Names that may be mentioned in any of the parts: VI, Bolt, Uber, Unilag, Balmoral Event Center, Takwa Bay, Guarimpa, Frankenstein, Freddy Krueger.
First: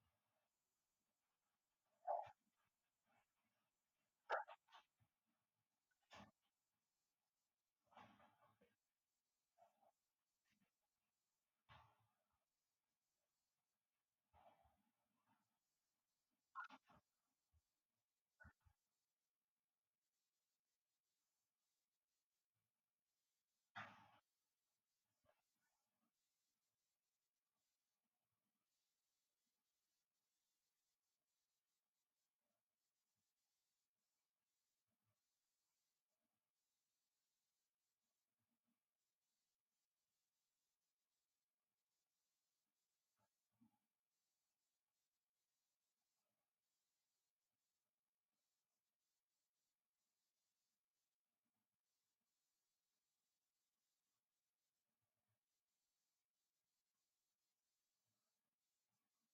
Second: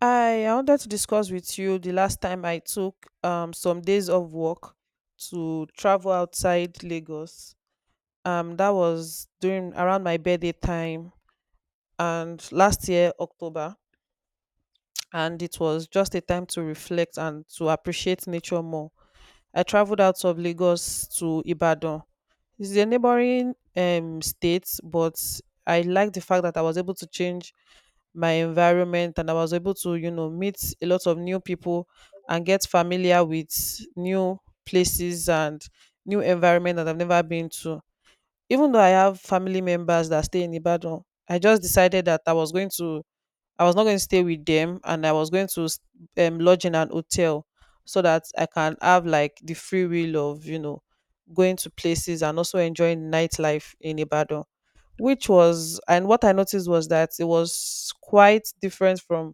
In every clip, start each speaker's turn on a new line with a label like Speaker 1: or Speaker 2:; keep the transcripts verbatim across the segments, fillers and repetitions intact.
Speaker 1: I I wanted to discuss with you the last time I took um some days of work to travel outside Lagos. Um, that was during around my birthday time and last year October, and it was just a time to reflect and to appreciate nature more. I traveled out of Lagos to Ibadan, it's a neighboring um state, but I like the fact that I was able to change my environment and I was able to, you know, meet a lot of new people and get familiar with new places and new environment that I've never been to. Even though I have family members that stay in Ibadan, I just decided that I was going to I was not going to stay with them, and I was going to s- um, lodge in an hotel so that I can have like the free will of you know going to places and also enjoying nightlife in Ibadan, which was, and what I noticed was that it was quite different from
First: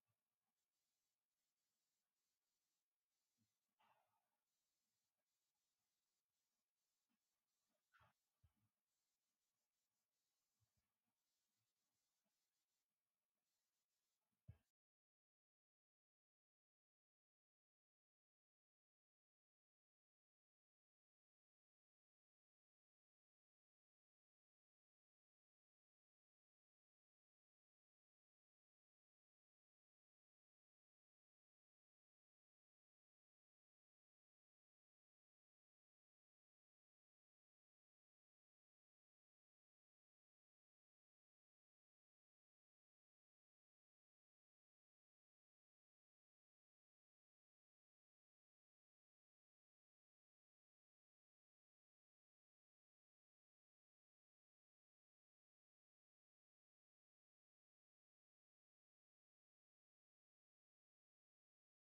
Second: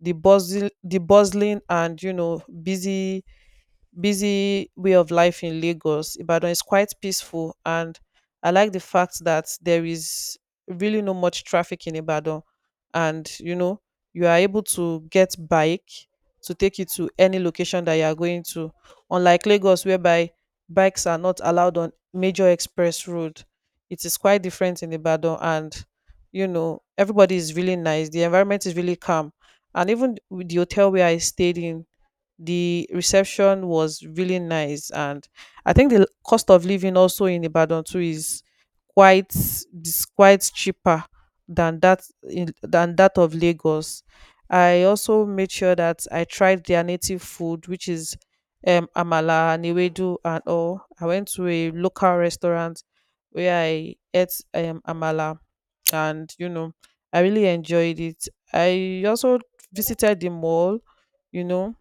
Speaker 1: the buzzing, the bustling, and you know busy busy way of life in Lagos. Ibadan is quite peaceful, and I like the fact that there is really no much traffic in Ibadan, and you know you are able to get bike to take you to any location that you are going to. Unlike Lagos, whereby bikes are not allowed on major express road, it is quite different in Ibadan, and you know everybody is really nice. The environment is really calm, and even with the hotel where I stayed in, the reception was really nice. And I think the cost of living also in ibadan too is quite is quite cheaper than that in, than that of lagos. I also made sure that I tried their native food, which is um amala and ewedu. And all, I went to a local restaurant where I ate um amala, and you know I really enjoyed it. I also visited the mall, you know,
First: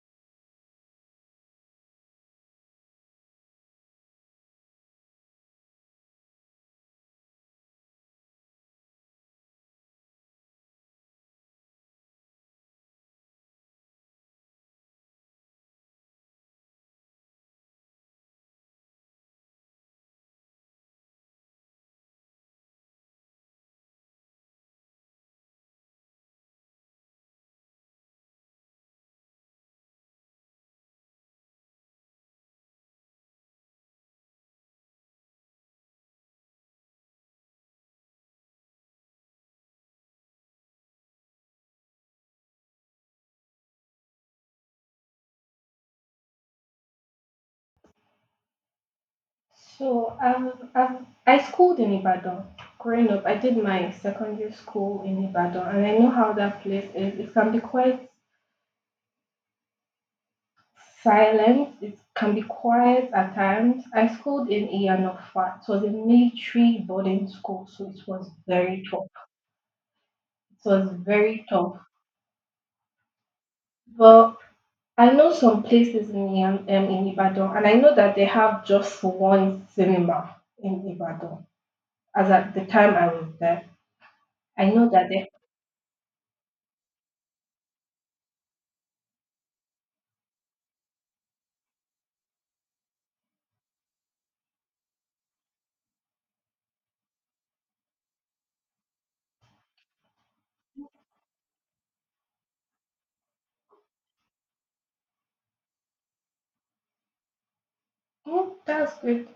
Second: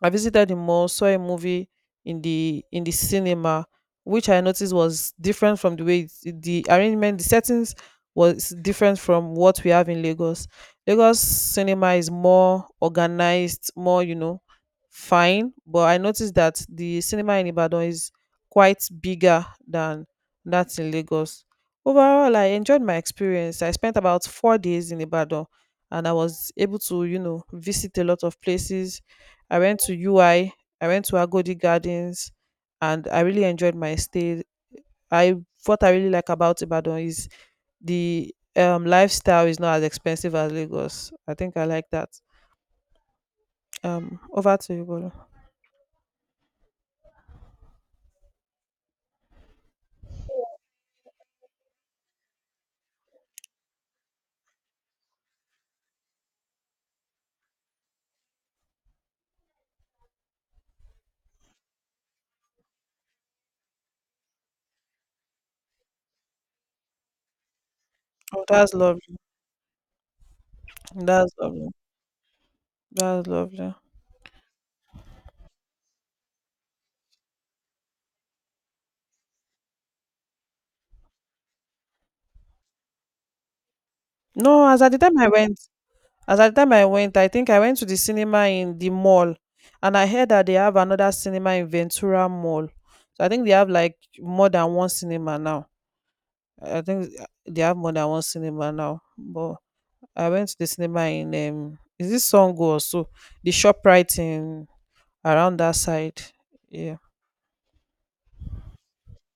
Speaker 1: I visited the mall, saw a movie in the in the cinema, which I noticed was different from the way it- the arrangement, the settings was different from what we have in Lagos. Lagos cinema is more organized, more you know, fine. But I noticed that the cinema in Ibadan is quite bigger than that in Lagos. Overall, I enjoyed my experience. I spent about four days in Ibadan, and I was able to you know visit a lot of places. I went to U I, I I went to Agodi Gardens, and I really enjoyed my stay. I What I really like about Ibadan is the um lifestyle is not as expensive as Lagos. I think I like that. Um, over to you, Bolu.
Speaker 2: So I've, I've I schooled in Ibadan. Growing up, I did my secondary school in Ibadan, and I know how that place is. It can be quite silent. It can be quiet at times. I schooled in Iyanofa. It was a military boarding school, so it was
Speaker 1: Oh, that's
Speaker 2: very tough.
Speaker 1: lovely.
Speaker 2: It was
Speaker 1: That's
Speaker 2: very
Speaker 1: lovely.
Speaker 2: tough.
Speaker 1: That's lovely.
Speaker 2: But I know some places in Iyan- um, in Ibadan, and I know that they have just one cinema in Ibadan. As at the time I was there,
Speaker 1: No,
Speaker 2: I
Speaker 1: as
Speaker 2: know
Speaker 1: at the
Speaker 2: that
Speaker 1: time I
Speaker 2: they
Speaker 1: went, as at the time I went, I think I went to the cinema in the mall, and I heard that they have another cinema in Ventura Mall. So I think they have like more than one cinema now. I think uh, they have more than one cinema now. But I went to the cinema in um is this Songo or so? The shop right in around that side. Yeah.
Speaker 2: Oh, that's good.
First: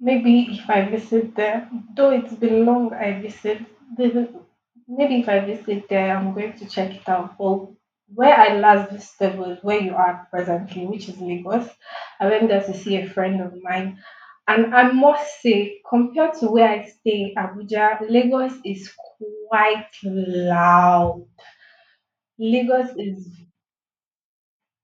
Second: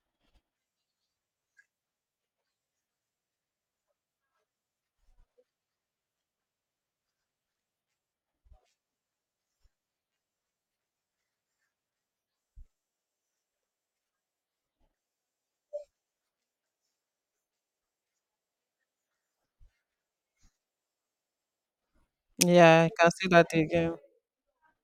Speaker 2: Maybe if I visit there, though it's been long I visit, the- maybe if I visit there, I'm going to check it out. Well, where I last visited was where you are presently, which is Lagos. I went there to see a friend of mine, and I must say, compared to where I stay, Abuja, Lagos is quite loud.
Speaker 1: Yeah, I
Speaker 2: Lagos
Speaker 1: can see
Speaker 2: is
Speaker 1: that again.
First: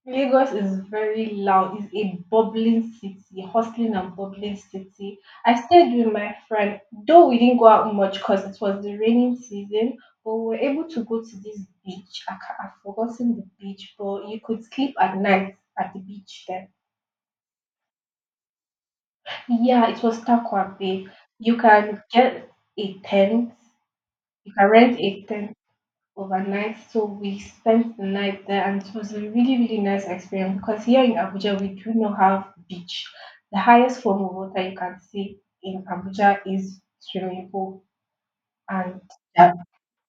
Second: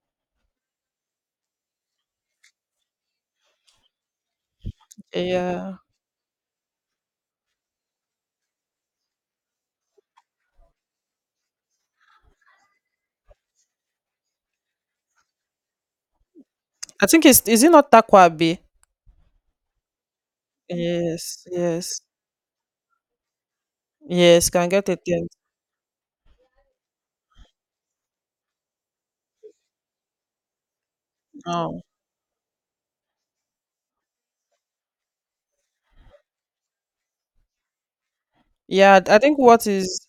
Speaker 2: Lagos is very loud. It's a bubbling city, hustling and bubbling city. I
Speaker 1: Yeah.
Speaker 2: stayed with my friend, though we didn't go out much because it was the raining season, but we were able to go to this beach. I ca- I've forgotten the beach, but you could sleep at night at the beach there.
Speaker 1: I think it's, is it not Takwa Bay?
Speaker 2: Yeah, it was Takwa Bay.
Speaker 1: Yes,
Speaker 2: You
Speaker 1: yes.
Speaker 2: can get a tent.
Speaker 1: Yes,
Speaker 2: You
Speaker 1: can
Speaker 2: can
Speaker 1: get a
Speaker 2: rent a
Speaker 1: tent.
Speaker 2: tent overnight. So we spent the night there, and it was a really, really nice experience because here in Abuja we do not have beach. The highest form of water you can see in Abuja is swimming pool,
Speaker 1: Yeah,
Speaker 2: and
Speaker 1: I think
Speaker 2: yeah,
Speaker 1: what is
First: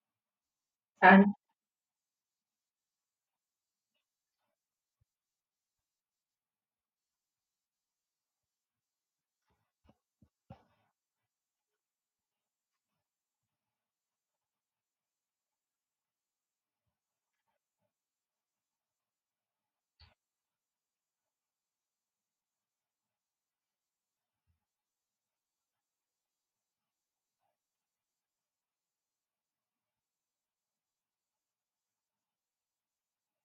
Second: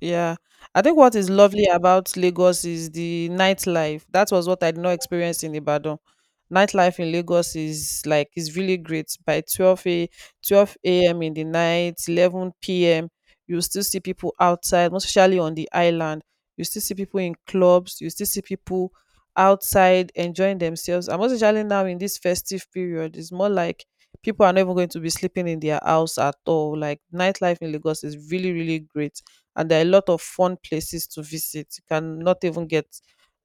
Speaker 1: yeah, I think what
Speaker 2: and
Speaker 1: is lovely about Lagos is the nightlife. That was what I did not experience in Ibadan. Nightlife in Lagos is like is really great. By twelve a twelve a m in the night, eleven p m. You still see people outside, most especially on the island. You still see people in clubs. You still see people outside enjoying themselves. And most especially now in this festive period, it's more like people are not even going to be sleeping in their house at all. Like nightlife in Lagos is really, really great. And there are a lot of fun places to visit. You cannot even get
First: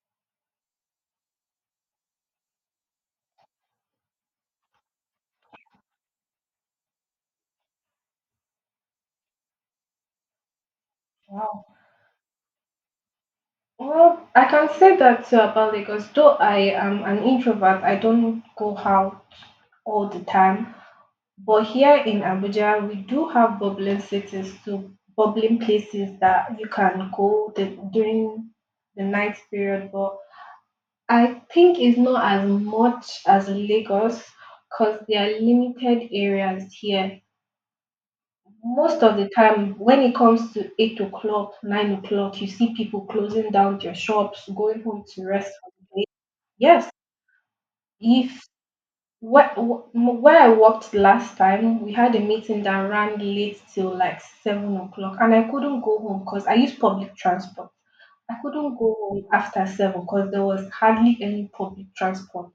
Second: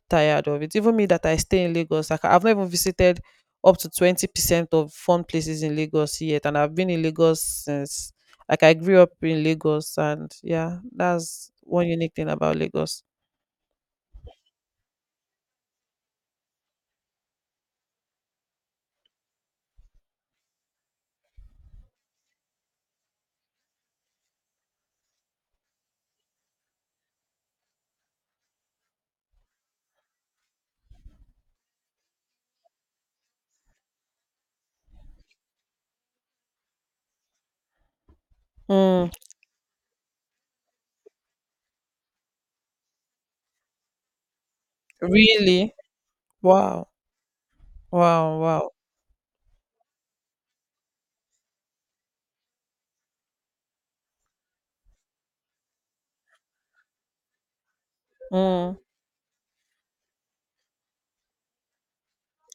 Speaker 1: tired of it. Even me that I stay in Lagos, like I've not even visited up to twenty percent of fun places in Lagos yet. And I've been in Lagos since, like I grew up in Lagos, and yeah, that's
Speaker 2: wow.
Speaker 1: one unique thing about Lagos.
Speaker 2: Well, I can say that uh, about Lagos. Though I am an introvert, I don't go out all the time. But here in Abuja, we do have bubbling cities too, bubbling places that you can go the, during the night period. But I think it's not as much as Lagos because there are limited areas here. Most
Speaker 1: Mm,
Speaker 2: of the time, when it comes to eight o'clock, nine o'clock, you see people closing down their shops, going home to rest for
Speaker 1: really?
Speaker 2: the day.
Speaker 1: Wow.
Speaker 2: Yes,
Speaker 1: Wow.
Speaker 2: if
Speaker 1: Wow.
Speaker 2: Where, wh- where I worked last time, we had a meeting that ran late till like seven o'clock, and I couldn't go home because I used public transport. I couldn't
Speaker 1: Mm,
Speaker 2: go home after seven because there was hardly any public transport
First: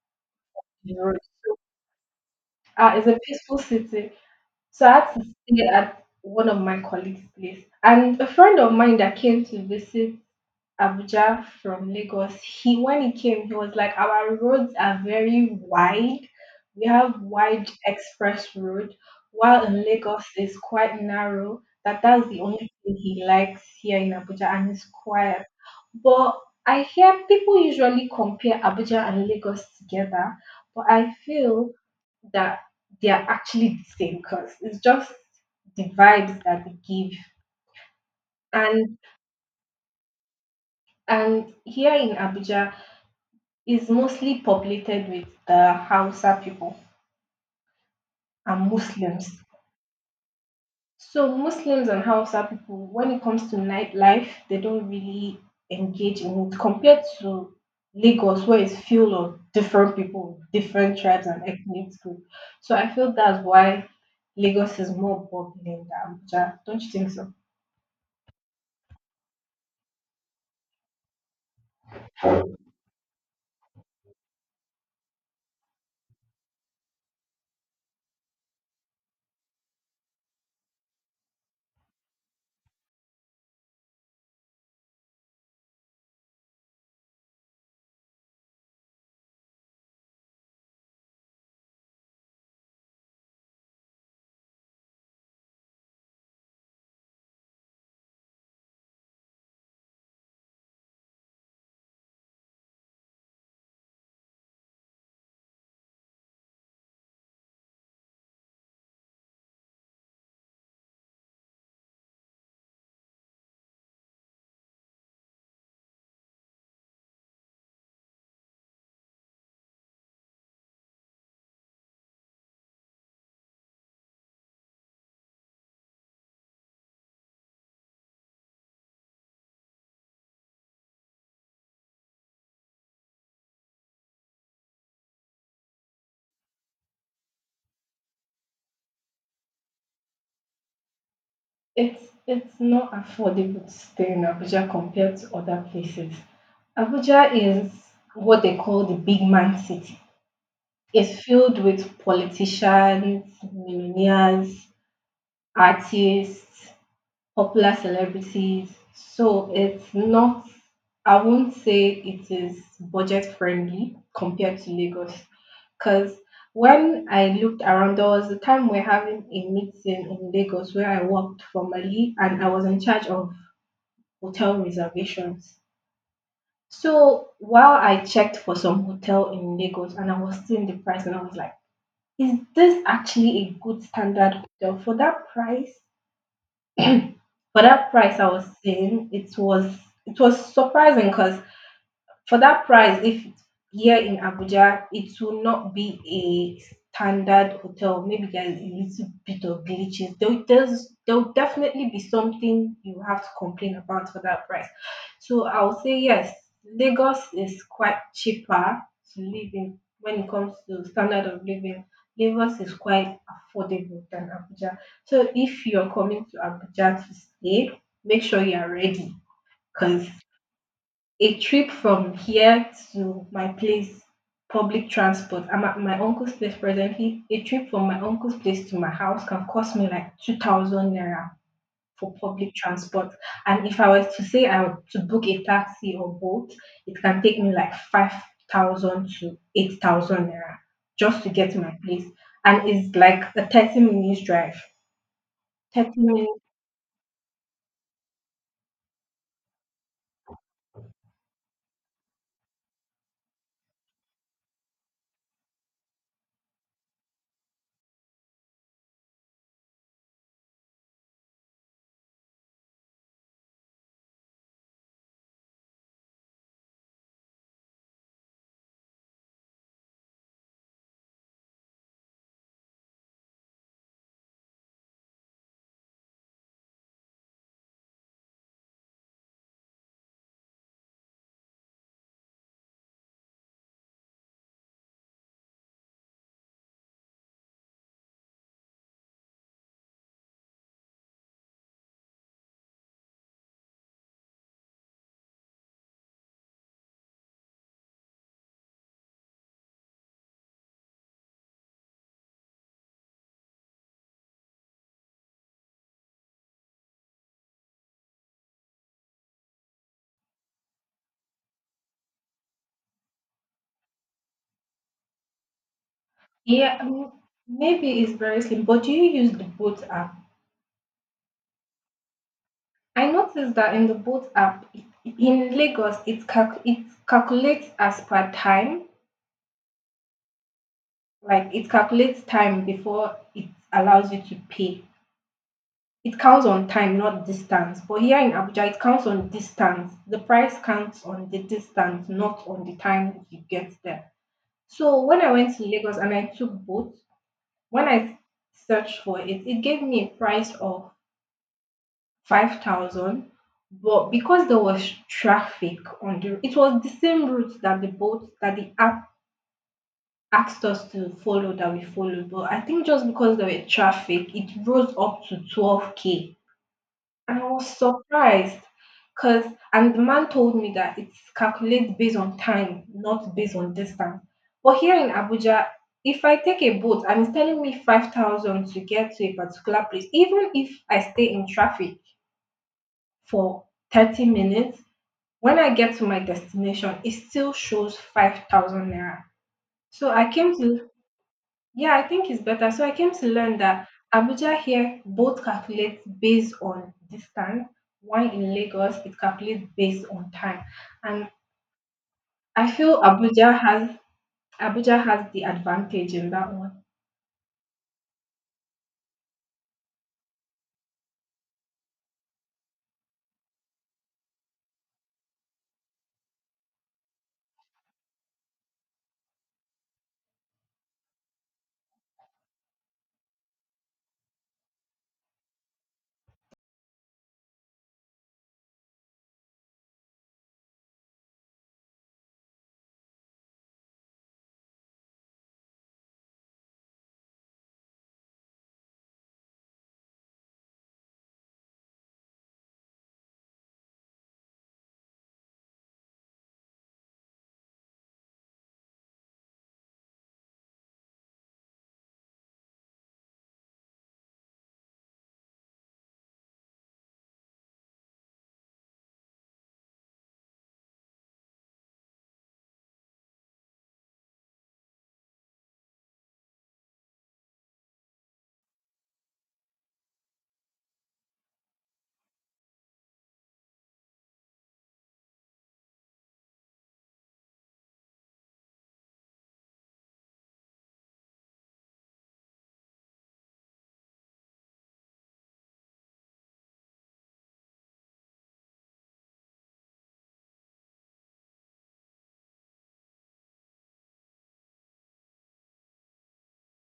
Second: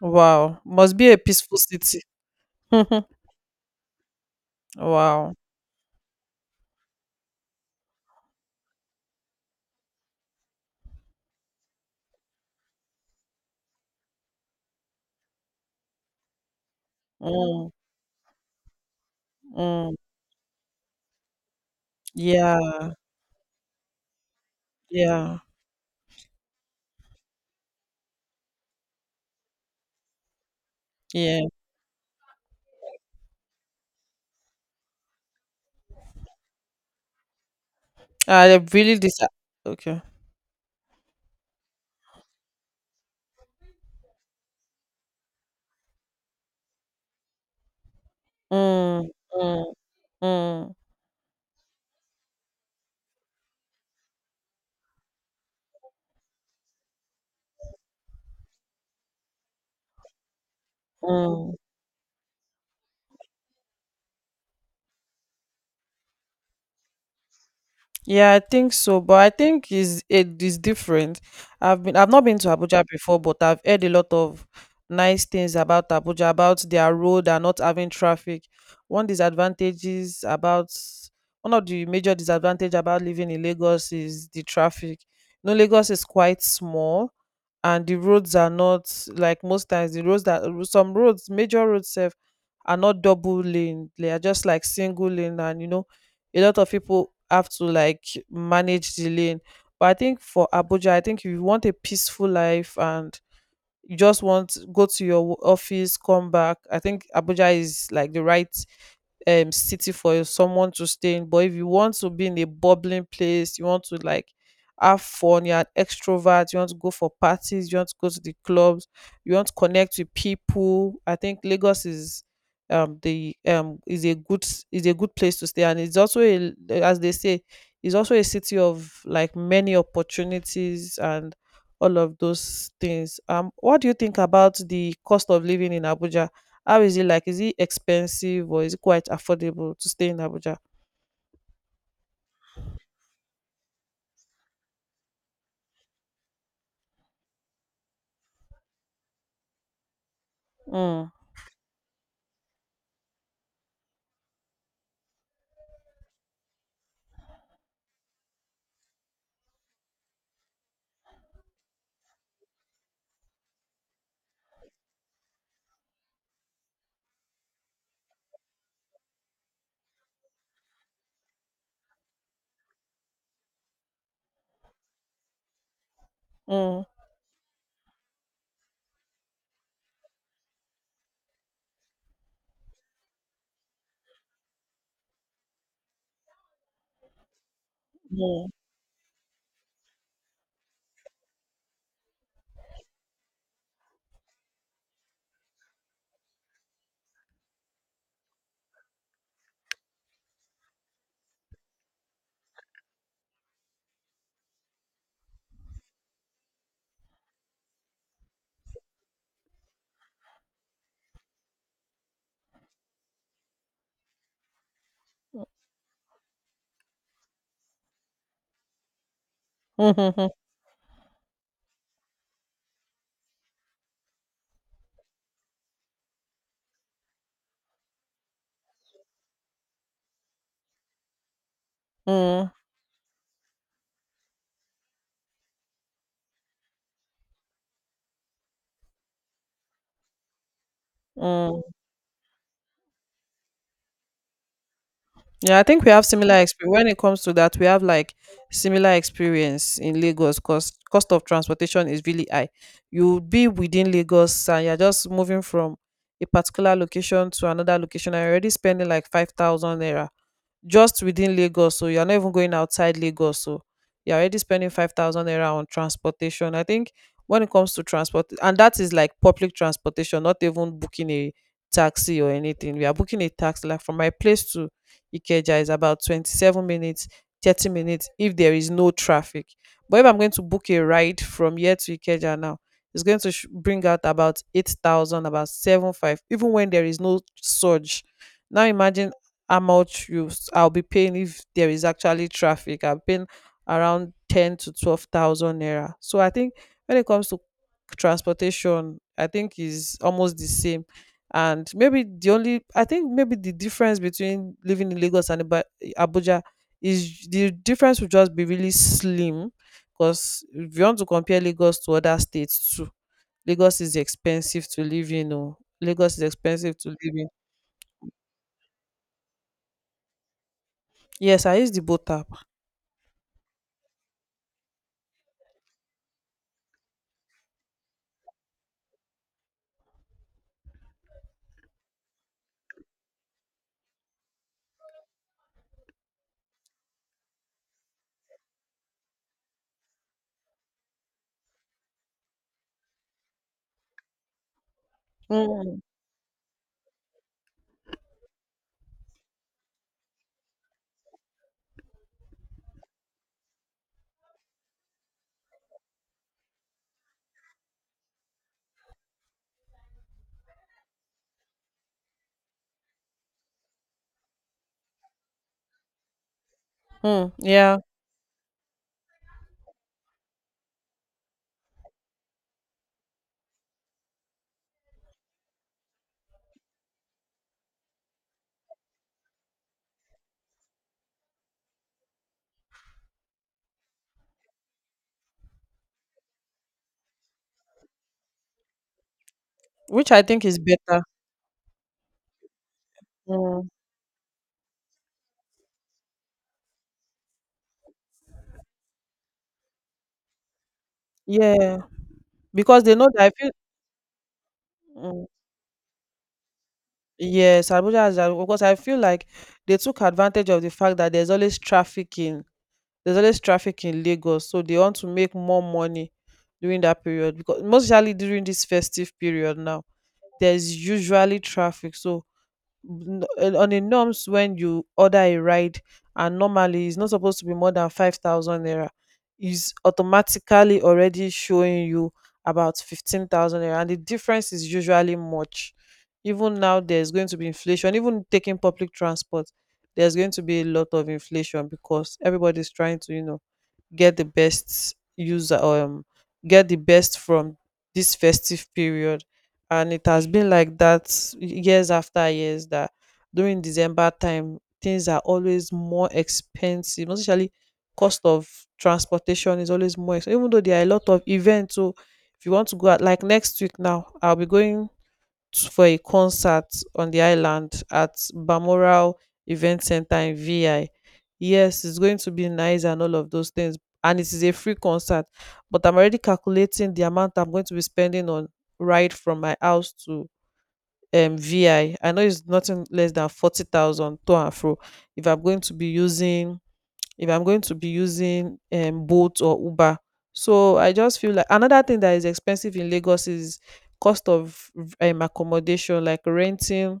Speaker 1: wow.
Speaker 2: in
Speaker 1: Must
Speaker 2: the
Speaker 1: be a
Speaker 2: road.
Speaker 1: peaceful city.
Speaker 2: Uh, it's a peaceful city, so I had to
Speaker 1: Wow.
Speaker 2: stay at one of my colleagues' place. And a friend of mine that came to visit Abuja from Lagos, he when he came, he was like, "Our roads are very wide. We have wide
Speaker 1: Mm,
Speaker 2: express road, while in
Speaker 1: mm.
Speaker 2: Lagos is quite narrow." That that's the only
Speaker 1: Yeah,
Speaker 2: thing he likes here in Abuja, and it's
Speaker 1: yeah,
Speaker 2: quiet. But I hear people usually compare Abuja and Lagos together, but I
Speaker 1: yeah.
Speaker 2: feel that they are actually the same because it's just the vibes that they give.
Speaker 1: I
Speaker 2: And
Speaker 1: really dis Okay.
Speaker 2: and here in Abuja is mostly populated with the Hausa people and
Speaker 1: Mm,
Speaker 2: Muslims.
Speaker 1: mm, mm,
Speaker 2: So Muslims and Hausa people, when it comes to nightlife, they don't really engage in it compared to Lagos, where it's full of different people, different tribes and
Speaker 1: mm.
Speaker 2: ethnic groups. So I feel that's why Lagos is more bubbling than Abuja. Don't you think so?
Speaker 1: Yeah, I think so, but I think is it is different. I've been I've not been to Abuja before, but I've heard a lot of nice things about Abuja, about their road and not having traffic. One disadvantages about One of the major disadvantage about living in Lagos is the traffic. You know, Lagos is quite small and the roads are not like most times the roads that some roads, major roads sef, are not double lane. They are just like single lane, and you know a lot of people have to like manage the lane. But I think for Abuja, I think if you want a peaceful life and you just want go to your wo- office come back, I think abuja is like the right um city for someone to stay in. But if you want to be in a bubbling place, you want to like have fun, you're an extrovert, you want to go for parties, you want to go to the clubs, you want to connect with people, I think lagos is um the um is a good s- is a good place to stay. And it's also a, as they say, it's also a city of like many opportunities and all of those things. Um, what do you think about the cost of living in Abuja? How is it like? Is it expensive or is it quite affordable to stay in Abuja?
Speaker 2: It's it's not affordable to stay in Abuja compared to other places. Abuja is what they call the big man city.
Speaker 1: Mm,
Speaker 2: Is filled with politicians, millionaires, artists, popular celebrities. So it's not, I won't say it is budget friendly compared to Lagos. Because when I looked around, there was a time we're having a meeting in Lagos where I worked formally and I was in charge of hotel reservations.
Speaker 1: mm,
Speaker 2: So while I checked for some hotel in Lagos and I was seeing the price and I was like, is this actually a good standard hotel for that price? For that price, I was
Speaker 1: mm,
Speaker 2: saying it was it was surprising because for that price, if it's here in Abuja, it will not be a standard hotel. Maybe there's a little bit of glitches. There, there's, there'll definitely be something you have to complain about for that price. So I'll say yes, Lagos is quite cheaper to live in when it comes to standard of living. Lagos is quite affordable than Abuja. So if you're coming to Abuja to stay, make sure you are ready,
Speaker 1: mm,
Speaker 2: because
Speaker 1: mm,
Speaker 2: a trip from here to my place, public transport. I'm at my uncle's place presently. A trip from my uncle's place to my house can cost me like two thousand naira for
Speaker 1: mm,
Speaker 2: public transport. And if I was to say I were to book a taxi or boat, it can take me like five thousand to eight thousand naira just to get
Speaker 1: mm.
Speaker 2: to my place. And it's like a thirty minutes drive.
Speaker 1: Yeah, I think we
Speaker 2: Thirty
Speaker 1: have similar
Speaker 2: minutes.
Speaker 1: experience when it comes to that. We have like similar experience in Lagos because cost of transportation is really high. You would be within Lagos and you're just moving from a particular location to another location and you're already spending like five thousand naira just within Lagos. So you're not even going outside Lagos. So you're already spending five thousand naira on transportation. I think when it comes to transport, and that is like public transportation, not even booking a taxi or anything. We are booking a taxi like from my place to Ikeja is about twenty-seven minutes, thirty minutes if there is no traffic. But if I'm going to book a ride from here to Ikeja now, it's going to sh- bring out about eight thousand, about seven five, even when there is no surge. Now imagine how much you s- I'll be paying if there is actually traffic. I've been around ten to twelve thousand naira. So I think when it comes to transportation, I think is almost the same. And maybe the only, I think maybe the difference between living in lagos and Iba- abuja is, the difference would just be really slim because if you want to compare lagos to other states too, lagos is expensive to live in. Oh lagos is expensive
Speaker 2: Yeah,
Speaker 1: to
Speaker 2: um,
Speaker 1: live in.
Speaker 2: maybe it's very slim. But do you use the boat app?
Speaker 1: Yes I use the boat app.
Speaker 2: I noticed that in the boat app i- in Lagos, it calc- it calculates as per time, like it calculates time before it allows you to pay. It counts on time, not distance. But here in Abuja, it counts on distance. The price counts on the distance, not on the time you get there. So when I went to
Speaker 1: Mm.
Speaker 2: Lagos and I took boat, when I searched for it, it gave me a price of five thousand. But because there was traffic on the, it was the same route that the boat, that the app asked us to follow, that we followed. But I think just because there were traffic, it rose up to twelve k,
Speaker 1: Mm.
Speaker 2: and I was
Speaker 1: Yeah.
Speaker 2: surprised. Cause and the man told me that it's calculated based on time, not based on distance. But here in Abuja, if I take a boat and it's telling me five thousand to get to a particular place, even if I stay in traffic for thirty minutes, when I get to my destination, it still shows five thousand naira. So
Speaker 1: Which I
Speaker 2: I
Speaker 1: think
Speaker 2: came
Speaker 1: is
Speaker 2: to,
Speaker 1: better.
Speaker 2: yeah, I think it's better. So I came to learn
Speaker 1: Mm.
Speaker 2: that Abuja here both calculates based on distance, while in Lagos it calculates based on time. And
Speaker 1: Yeah.
Speaker 2: I
Speaker 1: Because they
Speaker 2: feel
Speaker 1: know that I feel,
Speaker 2: Abuja has Abuja
Speaker 1: mm.
Speaker 2: has the advantage in that one.
Speaker 1: Yes abuja has that because I feel like they took advantage of the fact that there's always traffic in there's always traffic in Lagos, so they want to make more money during that period. Because most especially during this festive period now, there's usually traffic. So n- on on the norms, when you order a ride and normally it's not supposed to be more than five thousand naira, is automatically already showing you about fifteen thousand naira, and the difference is usually much. Even now, there's going to be inflation. Even taking public transport, there's going to be a lot of inflation because everybody's trying to, you know, get the best user um get the best from this festive period. And it has been like that years after years, that during december time things are always more expensive, most especially cost of transportation is always more expensive even though there are a lot of events. So if you want to go out, like next week now I'll be going t- for a concert on the island at Balmoral Event Center in V I. Yes, it's going to be nice and all of those things. And it is a free concert, but I'm already calculating the amount I'm going to be spending on ride from my house to um V I. I I know it's nothing less than forty thousand to and fro if I'm going to be using if I'm going to be using um, Bolt or Uber. So I just feel like another thing that is expensive in Lagos is cost of um, accommodation, like renting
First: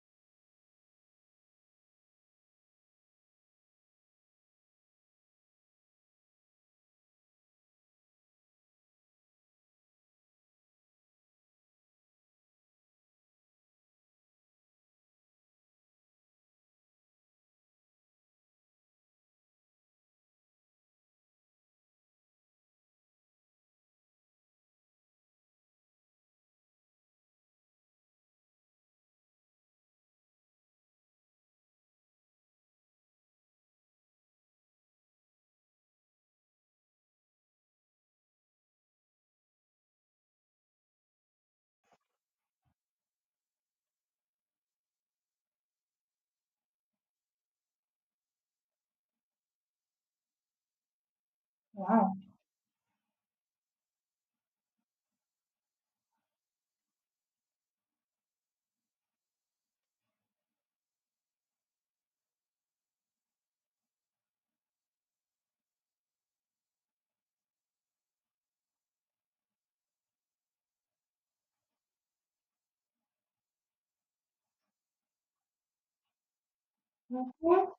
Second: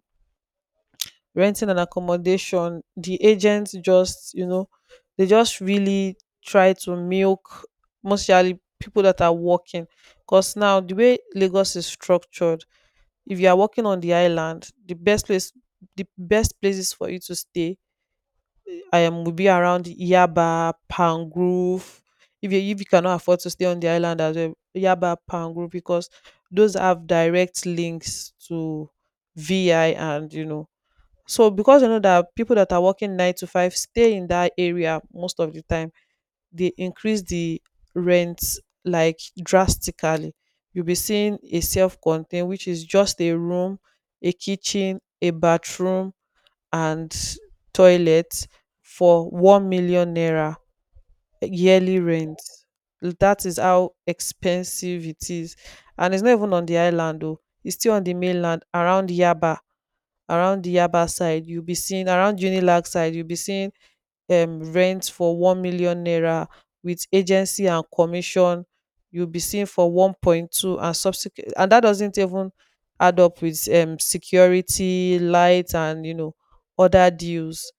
Speaker 1: renting an accommodation. The agents just you know they just really try to milk mostly people that are working, because now the way Lagos is structured, if you are working on the island, the best place the best places for you to stay I am will be around Yaba, Pangrove. If you if you cannot afford to stay on the island as well, Yaba, Pangrove, because those have direct links to V I and you know. So because you know that people that are working nine to five stay in that area most of the time, they increase the rent like drastically. You'll be seeing a self-contained, which is just a room, a kitchen, a bathroom, and toilet for one million naira yearly
Speaker 2: Wow.
Speaker 1: rent. That is how expensive it is. And it's not even on the island though. It's still on the mainland around Yaba, around the Yaba side. You'll be seeing around Unilag side, you'll be seeing um rent for one million naira with agency and commission. You'll be seeing for one point two and subsequent, and that doesn't even add up with um security, light, and you know other deals.
Speaker 2: Mhm.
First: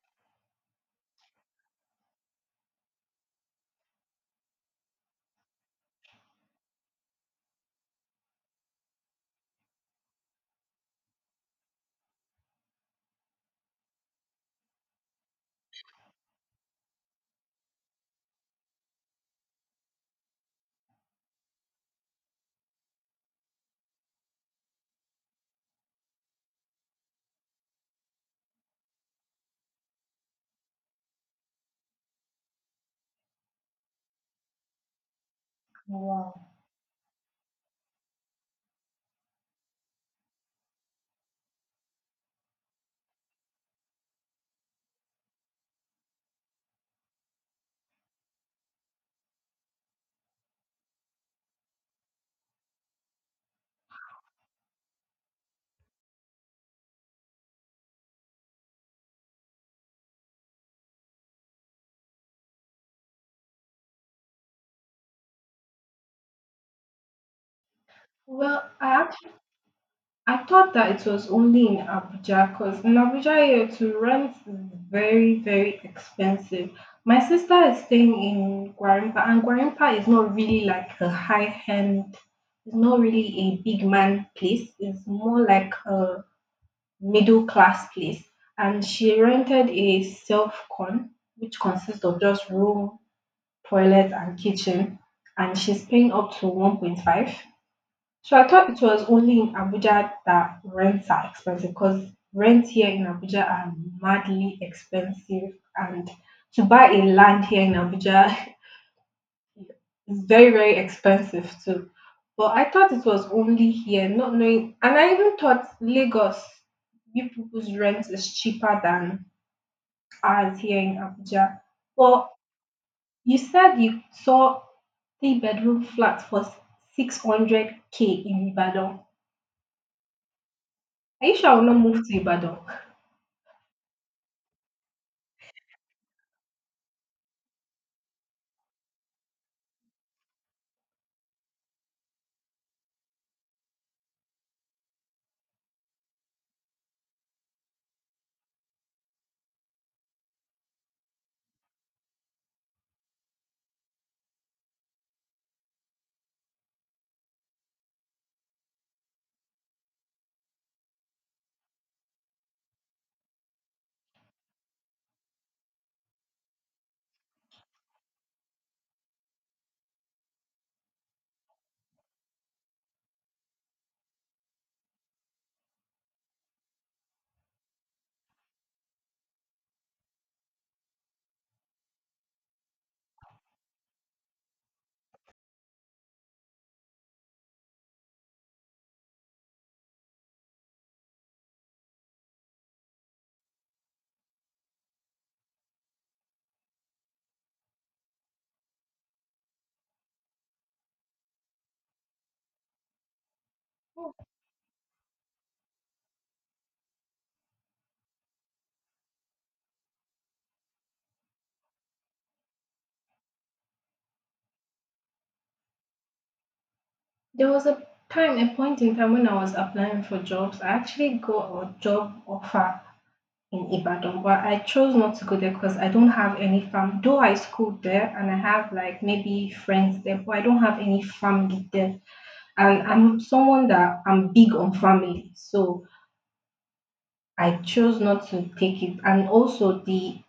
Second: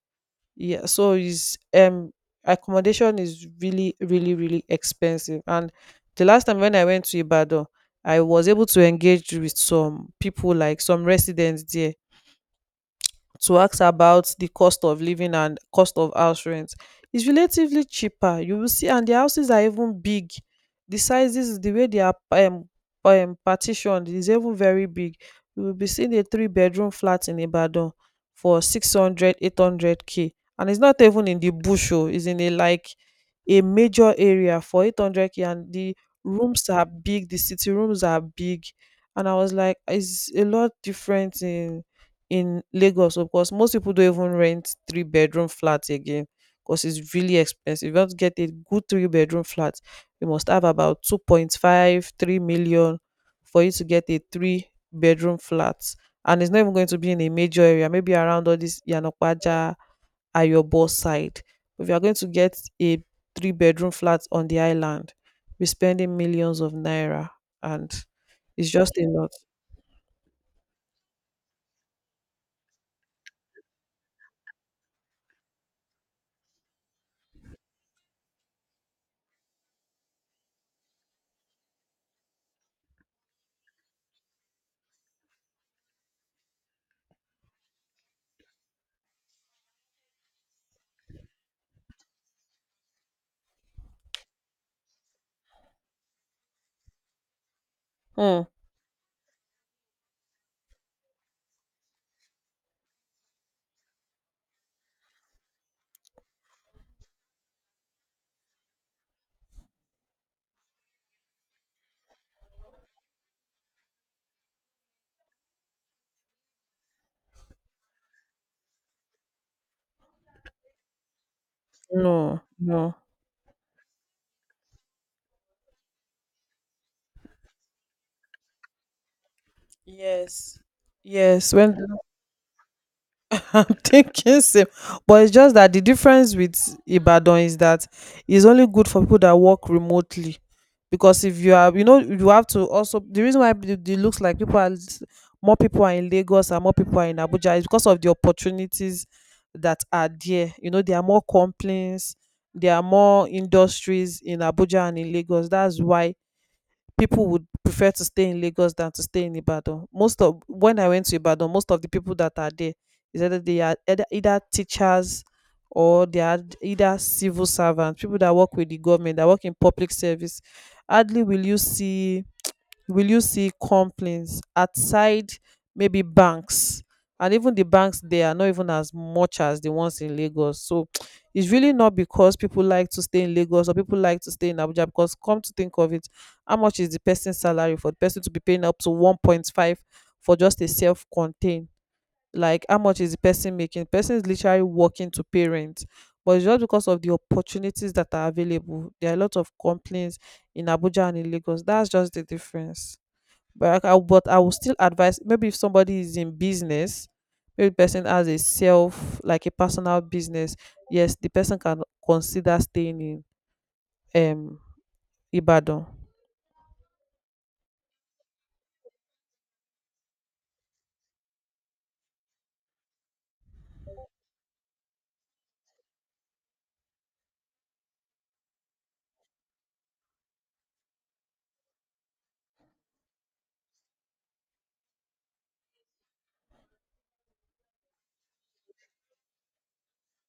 Speaker 1: Yeah, so is um accommodation is really really really expensive. And the last time when I went to Ibadan, I was able to engage with some people, like some residents there, to ask about the cost of living and cost of house rent. It's relatively cheaper, you will see, and the houses are even big. The sizes, the way they are um, um partitioned, is even very big. You will be seeing a three bedroom flat in Ibadan for six hundred, eight hundred k, and it's not even in the bush, oh, it's in a like a major area for eight hundred k, and the
Speaker 2: Wow.
Speaker 1: rooms are big, the city rooms are big. And I was like, it's a lot different in in Lagos. Of course most people don't even rent three bedroom flats again because it's really expensive. If you want to get a good three bedroom flat, you must have about two point five, three million for you to get a three bedroom flat. And it's not even going to be in a major area, maybe around all this Yanokwaja, Ayobo side. If you are going to get a three bedroom flat on the island, we're spending millions of naira, and it's
Speaker 2: Well,
Speaker 1: just a
Speaker 2: I
Speaker 1: lot.
Speaker 2: I thought that it was only in Abuja, because in Abuja here to rent is very, very expensive. My sister is staying in Guarimpa, and Guarimpa is not really like a high end, it's not really a big man place. It's more like a middle class place. And she rented a self con, which consists of just room, toilet and kitchen. And she's paying up to one point five. So
Speaker 1: Hmm.
Speaker 2: I thought it was only in Abuja that rents are expensive, because rents here in Abuja are madly expensive, and to buy a land here in Abuja is very very expensive too. But I thought it was only here, not knowing, and I even thought Lagos, you people's rent is cheaper than ours here in Abuja. But
Speaker 1: No, no.
Speaker 2: you said you saw three bedroom flats for six hundred k in Ibadan.
Speaker 1: Yes.
Speaker 2: Are you sure
Speaker 1: Yes,
Speaker 2: I will not
Speaker 1: when
Speaker 2: move to Ibadan?
Speaker 1: I'm thinking same, but it's just that the difference with Ibadan is that it's only good for people that work remotely, because if you are, you know, you have to also, the reason why it it looks like people are s- more people are in Lagos and more people are in Abuja is because of the opportunities that are there. You know, there are more complaints, there are more industries in Abuja and in Lagos. That's why people would prefer to stay in Lagos than to stay in Ibadan. Most of when I went to Ibadan, most of the people that are there is either they are either, either teachers, or they are either civil servants, people that work with the government, that work in public service. Hardly will you see will you see complaints outside, maybe banks, and even the banks there are not even as much as the ones in Lagos. So it's really not because people like to stay in Lagos or people like to stay in Abuja, because come to think of it, how much is the person's salary for the person to be paying up to one point five for just a self-contained? Like how much is the person making? The person is literally working to pay rent. But it's just because of the opportunities that are available, there are a lot of complaints in Abuja and in Lagos. That's just the difference. But I, but I would still advise, maybe if somebody is in business, maybe person has a self like a personal business. Yes, the person can consider staying in um Ibadan.
Speaker 2: There was a time, a point in time when I was applying for jobs. I actually got a job offer in Ibadan, but I chose not to go there because I don't have any fam. Though I schooled there and I have like maybe friends there, but I don't have any family there. And I'm someone that I'm big on family, so I chose not to take it. And also the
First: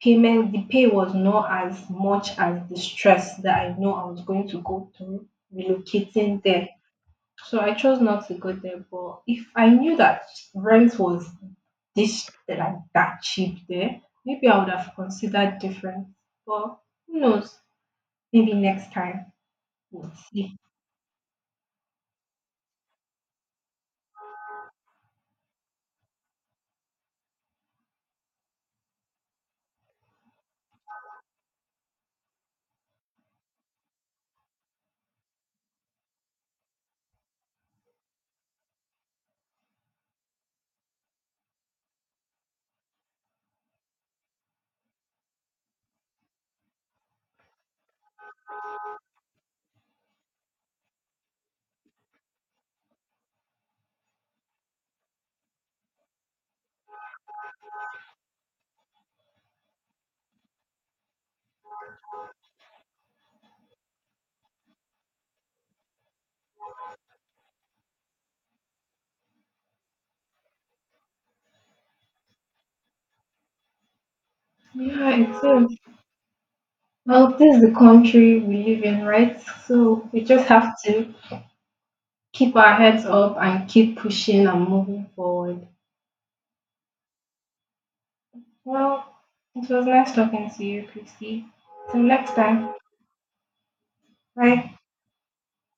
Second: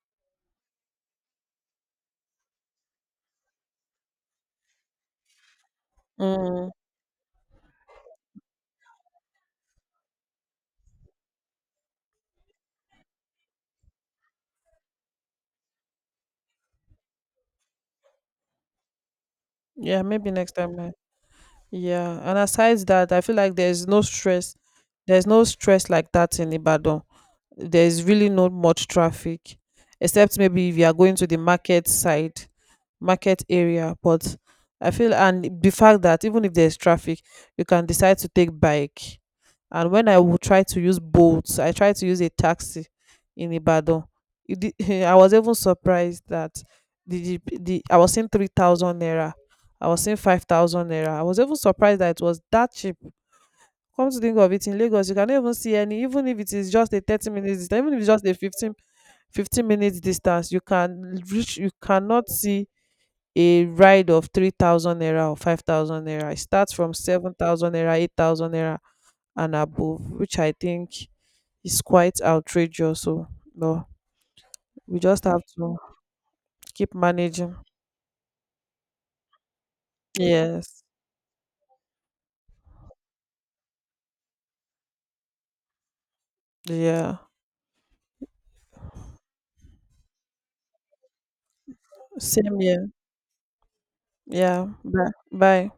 Speaker 2: payment, the pay was not as much as the stress that I know I was going to go through relocating there.
Speaker 1: Mm,
Speaker 2: So I chose not to go there. But if I knew that rent was this like that cheap there, maybe I would have considered different. But who knows? Maybe next time
Speaker 1: yeah,
Speaker 2: we'll
Speaker 1: maybe next
Speaker 2: see.
Speaker 1: time. I- Yeah, and aside that, I feel like there's no stress. There's no stress like that in Ibadan. There's really not much traffic except maybe if you are going to the market side market area. But I feel, and the fact that even if there's traffic, you can decide to take bike. And when I would try to use boats, I tried to use a taxi in Ibadan. It di- I was even surprised that the, the, the I was seeing three thousand naira, I was seeing five thousand naira. I was even surprised that it was that cheap. Come to think of it, in Lagos you cannot even see any, even if it is just a thirty minutes distance, even if it's just a fifteen fifteen minutes distance you can reach. You cannot see a ride of three thousand naira or five thousand naira. It starts from seven thousand naira, eight thousand naira and above, which I think is quite outrageous. So but we
Speaker 2: Yeah,
Speaker 1: just
Speaker 2: it
Speaker 1: have to
Speaker 2: is.
Speaker 1: keep
Speaker 2: Well,
Speaker 1: managing.
Speaker 2: this is the country we live in, right? So we just have
Speaker 1: Yes.
Speaker 2: to keep our heads up and keep pushing and moving forward.
Speaker 1: Yeah,
Speaker 2: Well, it was nice talking to you, Christy. Till next
Speaker 1: same
Speaker 2: time.
Speaker 1: here. Yeah,
Speaker 2: Bye.
Speaker 1: bye bye.